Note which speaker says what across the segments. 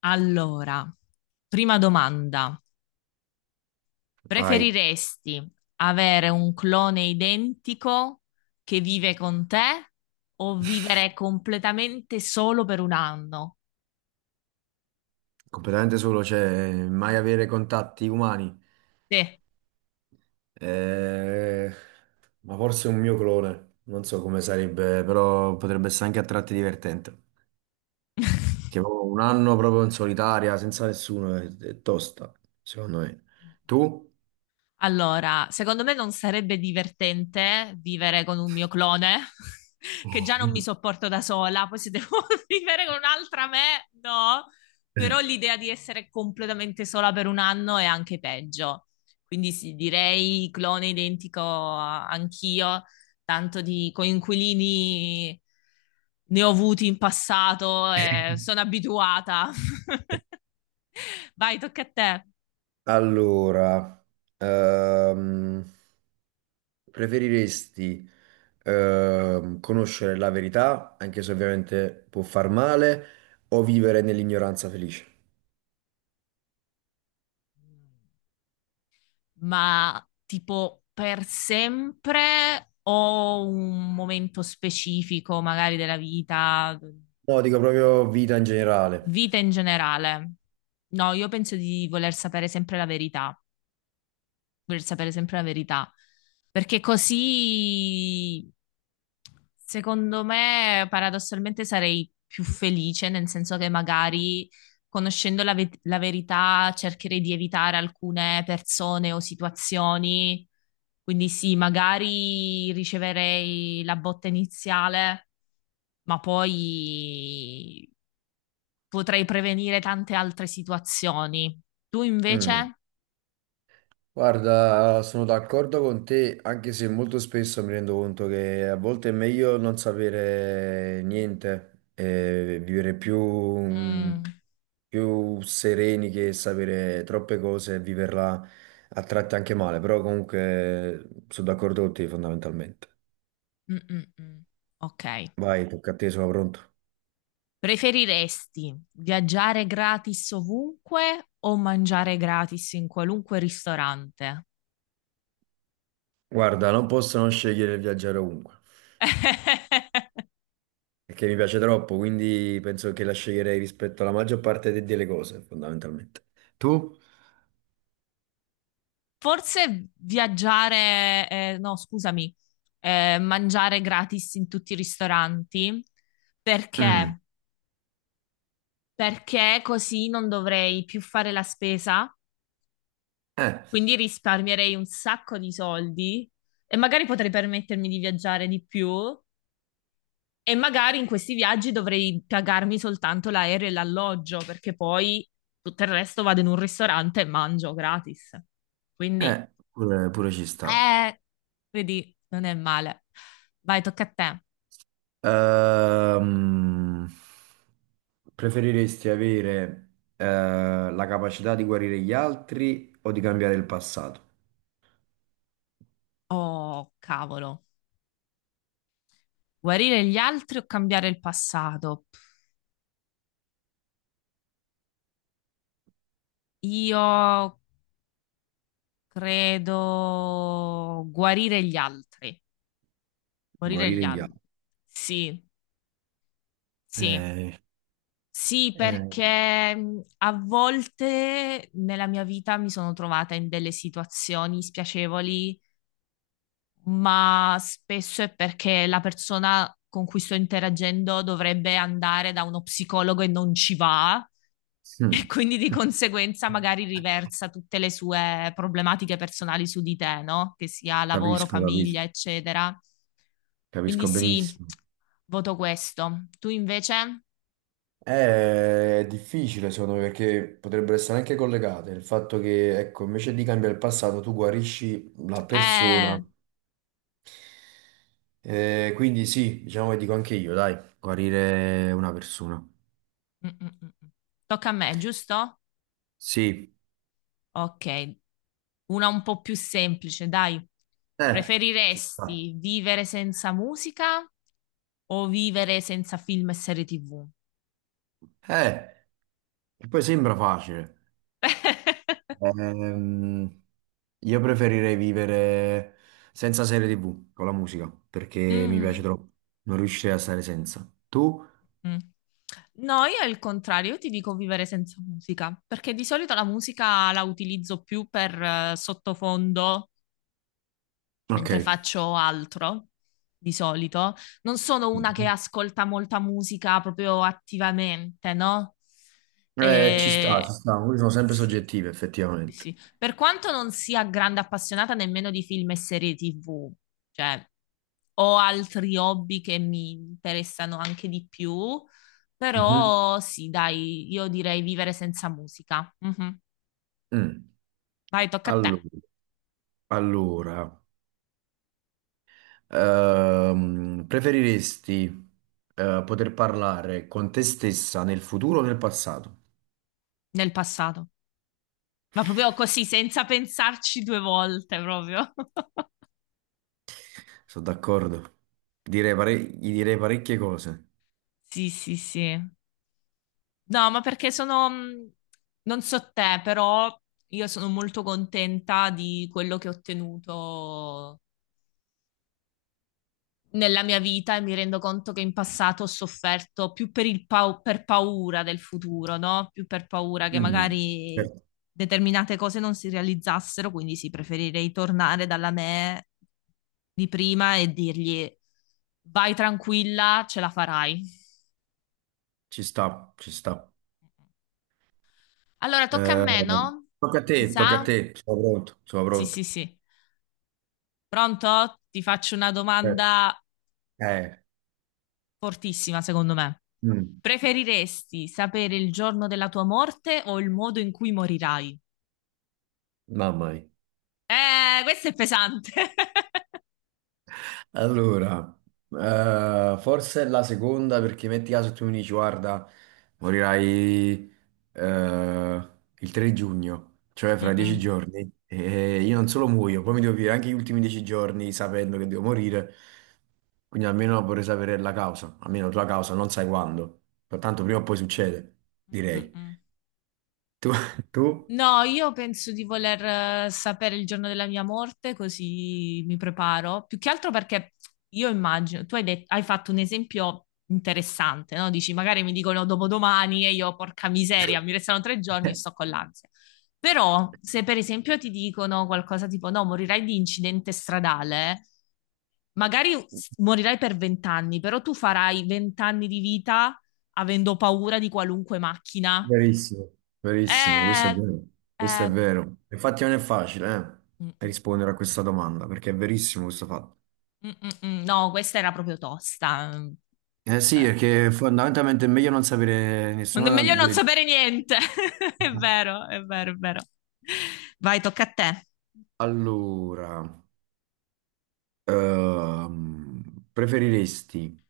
Speaker 1: Allora, prima domanda.
Speaker 2: Vai,
Speaker 1: Preferiresti avere un clone identico che vive con te o vivere completamente solo per un anno?
Speaker 2: completamente solo, cioè mai avere contatti umani.
Speaker 1: Te.
Speaker 2: Eh, ma forse un mio clone, non so come sarebbe, però potrebbe essere anche a tratti divertente. Che ho un anno proprio in solitaria, senza nessuno, è tosta, secondo me. Tu?
Speaker 1: Allora, secondo me non sarebbe divertente vivere con un mio clone, che già non mi sopporto da sola, poi se devo vivere con un'altra me, no. Però l'idea di essere completamente sola per un anno è anche peggio. Quindi sì, direi clone identico anch'io, tanto di coinquilini ne ho avuti in passato e sono abituata. Vai, tocca a te.
Speaker 2: Allora, ehm, preferiresti conoscere la verità, anche se ovviamente può far male, o vivere nell'ignoranza felice?
Speaker 1: Ma tipo per sempre o un momento specifico, magari della vita,
Speaker 2: No, dico proprio vita in generale.
Speaker 1: vita in generale? No, io penso di Voler sapere sempre la verità, perché così, secondo me, paradossalmente sarei più felice, nel senso che magari conoscendo la verità cercherei di evitare alcune persone o situazioni. Quindi sì, magari riceverei la botta iniziale, ma poi potrei prevenire tante altre situazioni. Tu
Speaker 2: Mm.
Speaker 1: invece?
Speaker 2: Guarda, sono d'accordo con te, anche se molto spesso mi rendo conto che a volte è meglio non sapere niente e vivere più,
Speaker 1: Mm.
Speaker 2: più sereni che sapere troppe cose e viverla a tratti anche male, però comunque sono d'accordo con te fondamentalmente.
Speaker 1: Mm, mm, mm. Ok.
Speaker 2: Vai, tocca a te, sono pronto.
Speaker 1: Preferiresti viaggiare gratis ovunque o mangiare gratis in qualunque ristorante?
Speaker 2: Guarda, non posso non scegliere il viaggiare ovunque, perché mi piace troppo, quindi penso che la sceglierei rispetto alla maggior parte delle cose, fondamentalmente. Tu?
Speaker 1: Forse viaggiare, no, scusami, mangiare gratis in tutti i ristoranti.
Speaker 2: Mm.
Speaker 1: Perché? Perché così non dovrei più fare la spesa,
Speaker 2: Eh,
Speaker 1: quindi risparmierei un sacco di soldi e magari potrei permettermi di viaggiare di più. E magari in questi viaggi dovrei pagarmi soltanto l'aereo e l'alloggio, perché poi tutto il resto vado in un ristorante e mangio gratis. Quindi,
Speaker 2: pure, pure ci sta.
Speaker 1: eh, vedi, non è male. Vai, tocca a te.
Speaker 2: Ehm, Preferiresti avere, eh, la capacità di guarire gli altri o di cambiare il passato?
Speaker 1: Oh, cavolo. Guarire gli altri o cambiare il passato? Io credo guarire gli altri. Guarire gli
Speaker 2: Guarire gli
Speaker 1: altri.
Speaker 2: altri.
Speaker 1: Sì, sì.
Speaker 2: Eh,
Speaker 1: Sì,
Speaker 2: eh,
Speaker 1: perché a volte nella mia vita mi sono trovata in delle situazioni spiacevoli, ma spesso è perché la persona con cui sto interagendo dovrebbe andare da uno psicologo e non ci va,
Speaker 2: mm.
Speaker 1: e quindi di conseguenza magari riversa tutte le sue problematiche personali su di te, no? Che sia lavoro,
Speaker 2: Capisco, capisco,
Speaker 1: famiglia, eccetera. Quindi
Speaker 2: capisco
Speaker 1: sì,
Speaker 2: benissimo.
Speaker 1: voto questo. Tu invece?
Speaker 2: È difficile secondo me perché potrebbero essere anche collegate. Il fatto che, ecco, invece di cambiare il passato, tu guarisci la persona.
Speaker 1: Eh.
Speaker 2: Quindi sì, diciamo che dico anche io, dai, guarire una persona.
Speaker 1: Mm, mm, mm, mm. Tocca a me, giusto?
Speaker 2: Sì,
Speaker 1: Ok, una un po' più semplice, dai.
Speaker 2: eh, ci sta.
Speaker 1: Preferiresti vivere senza musica o vivere senza film e serie TV?
Speaker 2: Eh, che poi sembra facile. Ehm, io preferirei vivere senza serie TV, con la musica, perché mi piace
Speaker 1: Mm,
Speaker 2: troppo. Non riuscirei a stare senza. Tu?
Speaker 1: mm. No, io è il contrario, io ti dico vivere senza musica, perché di solito la musica la utilizzo più per sottofondo mentre
Speaker 2: Ok.
Speaker 1: faccio altro di solito. Non sono una che ascolta molta musica proprio attivamente, no?
Speaker 2: Ci sta, ci
Speaker 1: E...
Speaker 2: sta, quindi sono sempre
Speaker 1: Sì,
Speaker 2: soggettive effettivamente.
Speaker 1: sì. Per quanto non sia grande appassionata nemmeno di film e serie TV, cioè ho altri hobby che mi interessano anche di più,
Speaker 2: Mhm.
Speaker 1: però sì, dai, io direi vivere senza musica. Mhm.
Speaker 2: Mm.
Speaker 1: Vai, tocca a te.
Speaker 2: Allora, allora, preferiresti poter parlare con te stessa nel futuro o nel passato?
Speaker 1: Nel passato. Ma proprio così, senza pensarci due volte, proprio.
Speaker 2: Sono d'accordo. Direi gli direi parecchie cose.
Speaker 1: Sì, sì, sì. No, ma perché sono, non so te, però io sono molto contenta di quello che ho ottenuto nella mia vita e mi rendo conto che in passato ho sofferto più per paura del futuro, no? Più per paura che
Speaker 2: Mm.
Speaker 1: magari
Speaker 2: Certo.
Speaker 1: determinate cose non si realizzassero, quindi sì, preferirei tornare dalla me di prima e dirgli: "Vai tranquilla, ce la farai."
Speaker 2: Ci sta, ci sta.
Speaker 1: Allora, tocca a
Speaker 2: Eh,
Speaker 1: me, no?
Speaker 2: tocca a
Speaker 1: Mi
Speaker 2: te, tocca a
Speaker 1: sa?
Speaker 2: te. Sono pronto, sono
Speaker 1: Sì, sì,
Speaker 2: pronto.
Speaker 1: sì. Pronto? Ti faccio una
Speaker 2: Eh,
Speaker 1: domanda
Speaker 2: eh,
Speaker 1: fortissima, secondo me.
Speaker 2: mm.
Speaker 1: Preferiresti sapere il giorno della tua morte o il modo in cui morirai?
Speaker 2: Mamma mia.
Speaker 1: Questo è pesante.
Speaker 2: Allora, forse è la seconda perché metti caso tu mi dici, guarda, morirai eh, il 3 giugno, cioè fra dieci
Speaker 1: Mm-mm.
Speaker 2: giorni, e io non solo muoio, poi mi devo vivere anche gli ultimi 10 giorni sapendo che devo morire, quindi almeno vorrei sapere la causa, almeno la tua causa, non sai quando, tanto prima o poi succede, direi.
Speaker 1: Mm-mm.
Speaker 2: Tu? Tu?
Speaker 1: No, io penso di voler sapere il giorno della mia morte, così mi preparo. Più che altro perché io immagino, tu hai fatto un esempio interessante, no? Dici, magari mi dicono dopodomani e io, porca miseria, mi restano 3 giorni e sto con l'ansia. Però, se per esempio ti dicono qualcosa tipo, no, morirai di incidente stradale, magari morirai per 20 anni, però tu farai 20 anni di vita avendo paura di qualunque macchina.
Speaker 2: Verissimo, verissimo, questo è
Speaker 1: Eh,
Speaker 2: vero, questo è
Speaker 1: eh.
Speaker 2: vero. Infatti non è facile,
Speaker 1: Mm, mm, mm.
Speaker 2: rispondere a questa domanda, perché è verissimo questo fatto.
Speaker 1: Mm, mm, mm. No, questa era proprio tosta. Mm,
Speaker 2: Eh sì,
Speaker 1: vabbè.
Speaker 2: perché fondamentalmente è meglio non sapere nessuna
Speaker 1: Meglio non
Speaker 2: delle
Speaker 1: sapere niente. È
Speaker 2: due.
Speaker 1: vero, è vero, è vero. Vai, tocca a te.
Speaker 2: Allora, preferiresti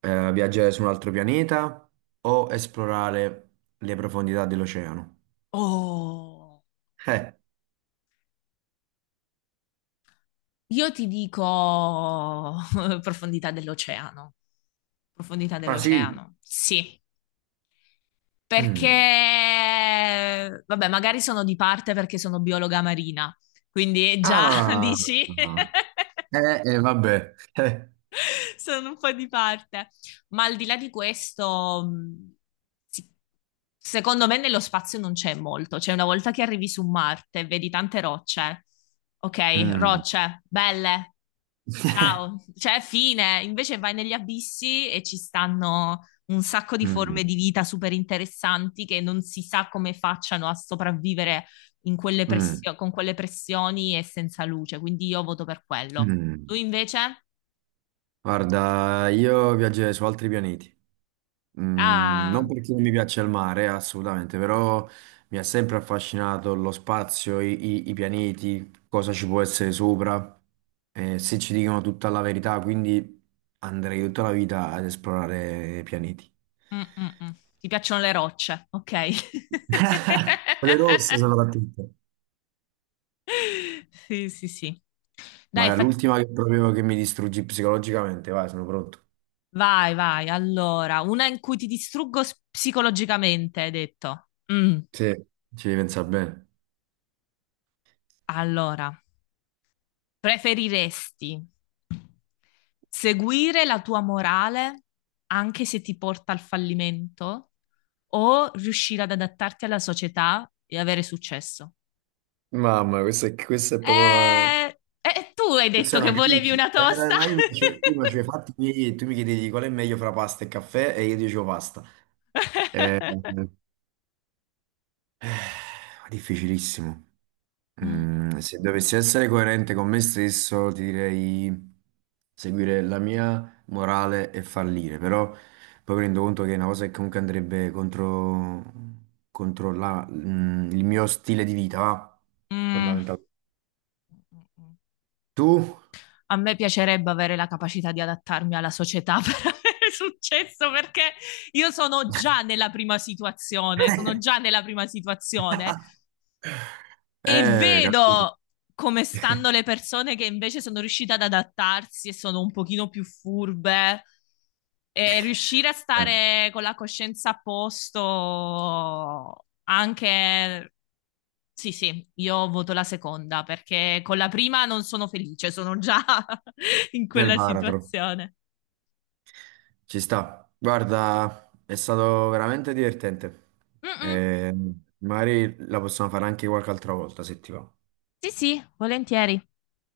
Speaker 2: viaggiare su un altro pianeta o esplorare le profondità dell'oceano?
Speaker 1: Oh,
Speaker 2: Eh,
Speaker 1: io ti dico profondità dell'oceano. Profondità
Speaker 2: ah sì.
Speaker 1: dell'oceano, sì. Perché,
Speaker 2: Mm.
Speaker 1: vabbè, magari sono di parte perché sono biologa marina, quindi già
Speaker 2: Ah,
Speaker 1: dici.
Speaker 2: vabbè.
Speaker 1: Sono un po' di parte. Ma al di là di questo, sì, secondo me nello spazio non c'è molto. Cioè, una volta che arrivi su Marte, vedi tante rocce. Ok,
Speaker 2: Mm.
Speaker 1: rocce, belle, ciao. Cioè, fine. Invece vai negli abissi e ci stanno un sacco di
Speaker 2: Mm,
Speaker 1: forme di vita super interessanti che non si sa come facciano a sopravvivere
Speaker 2: mm,
Speaker 1: con quelle pressioni e senza luce. Quindi io voto per quello. Tu
Speaker 2: mm.
Speaker 1: invece?
Speaker 2: Guarda, io viaggerei su altri pianeti. Mm, non
Speaker 1: Ah.
Speaker 2: perché non mi piace il mare, assolutamente, però mi ha sempre affascinato lo spazio, i pianeti, cosa ci può essere sopra, se ci dicono tutta la verità, quindi andrei tutta la vita ad esplorare i pianeti.
Speaker 1: Mm, mm, mm. Ti piacciono le rocce, ok.
Speaker 2: Quelle rosse soprattutto.
Speaker 1: Sì, sì, sì. Dai,
Speaker 2: Ma è l'ultima che proprio che mi distruggi psicologicamente, vai, sono pronto.
Speaker 1: vai, vai. Allora, una in cui ti distruggo psicologicamente, hai detto. Mm.
Speaker 2: Sì, ci devi pensare bene.
Speaker 1: Allora, preferiresti seguire la tua morale anche se ti porta al fallimento o riuscire ad adattarti alla società e avere successo?
Speaker 2: Mamma, questa è proprio.
Speaker 1: Eh, tu hai
Speaker 2: Questa
Speaker 1: detto
Speaker 2: è
Speaker 1: che
Speaker 2: una
Speaker 1: volevi
Speaker 2: crisi.
Speaker 1: una
Speaker 2: Era
Speaker 1: tosta.
Speaker 2: mai prima, cioè, tu mi chiedevi qual è meglio fra pasta e caffè e io dicevo pasta. Eh, eh, Difficilissimo.
Speaker 1: Mm,
Speaker 2: Se dovessi essere coerente con me stesso, ti direi seguire la mia morale e fallire, però poi mi rendo conto che è una cosa che comunque andrebbe contro il mio stile di vita, va?
Speaker 1: mm, mm.
Speaker 2: Fondamentale. Tu?
Speaker 1: A me piacerebbe avere la capacità di adattarmi alla società per avere successo, perché io sono già nella prima situazione, sono già nella prima situazione e
Speaker 2: Capito.
Speaker 1: vedo come stanno le persone che invece sono riuscite ad adattarsi e sono un pochino più furbe. E riuscire a
Speaker 2: Eh,
Speaker 1: stare con la coscienza a posto anche. Sì, sì, io voto la seconda perché con la prima non sono felice, sono già in
Speaker 2: del
Speaker 1: quella
Speaker 2: baratro.
Speaker 1: situazione.
Speaker 2: Ci sta. Guarda, è stato veramente divertente.
Speaker 1: Mm-mm.
Speaker 2: Eh, magari la possiamo fare anche qualche altra volta se ti va.
Speaker 1: Sì, sì, volentieri.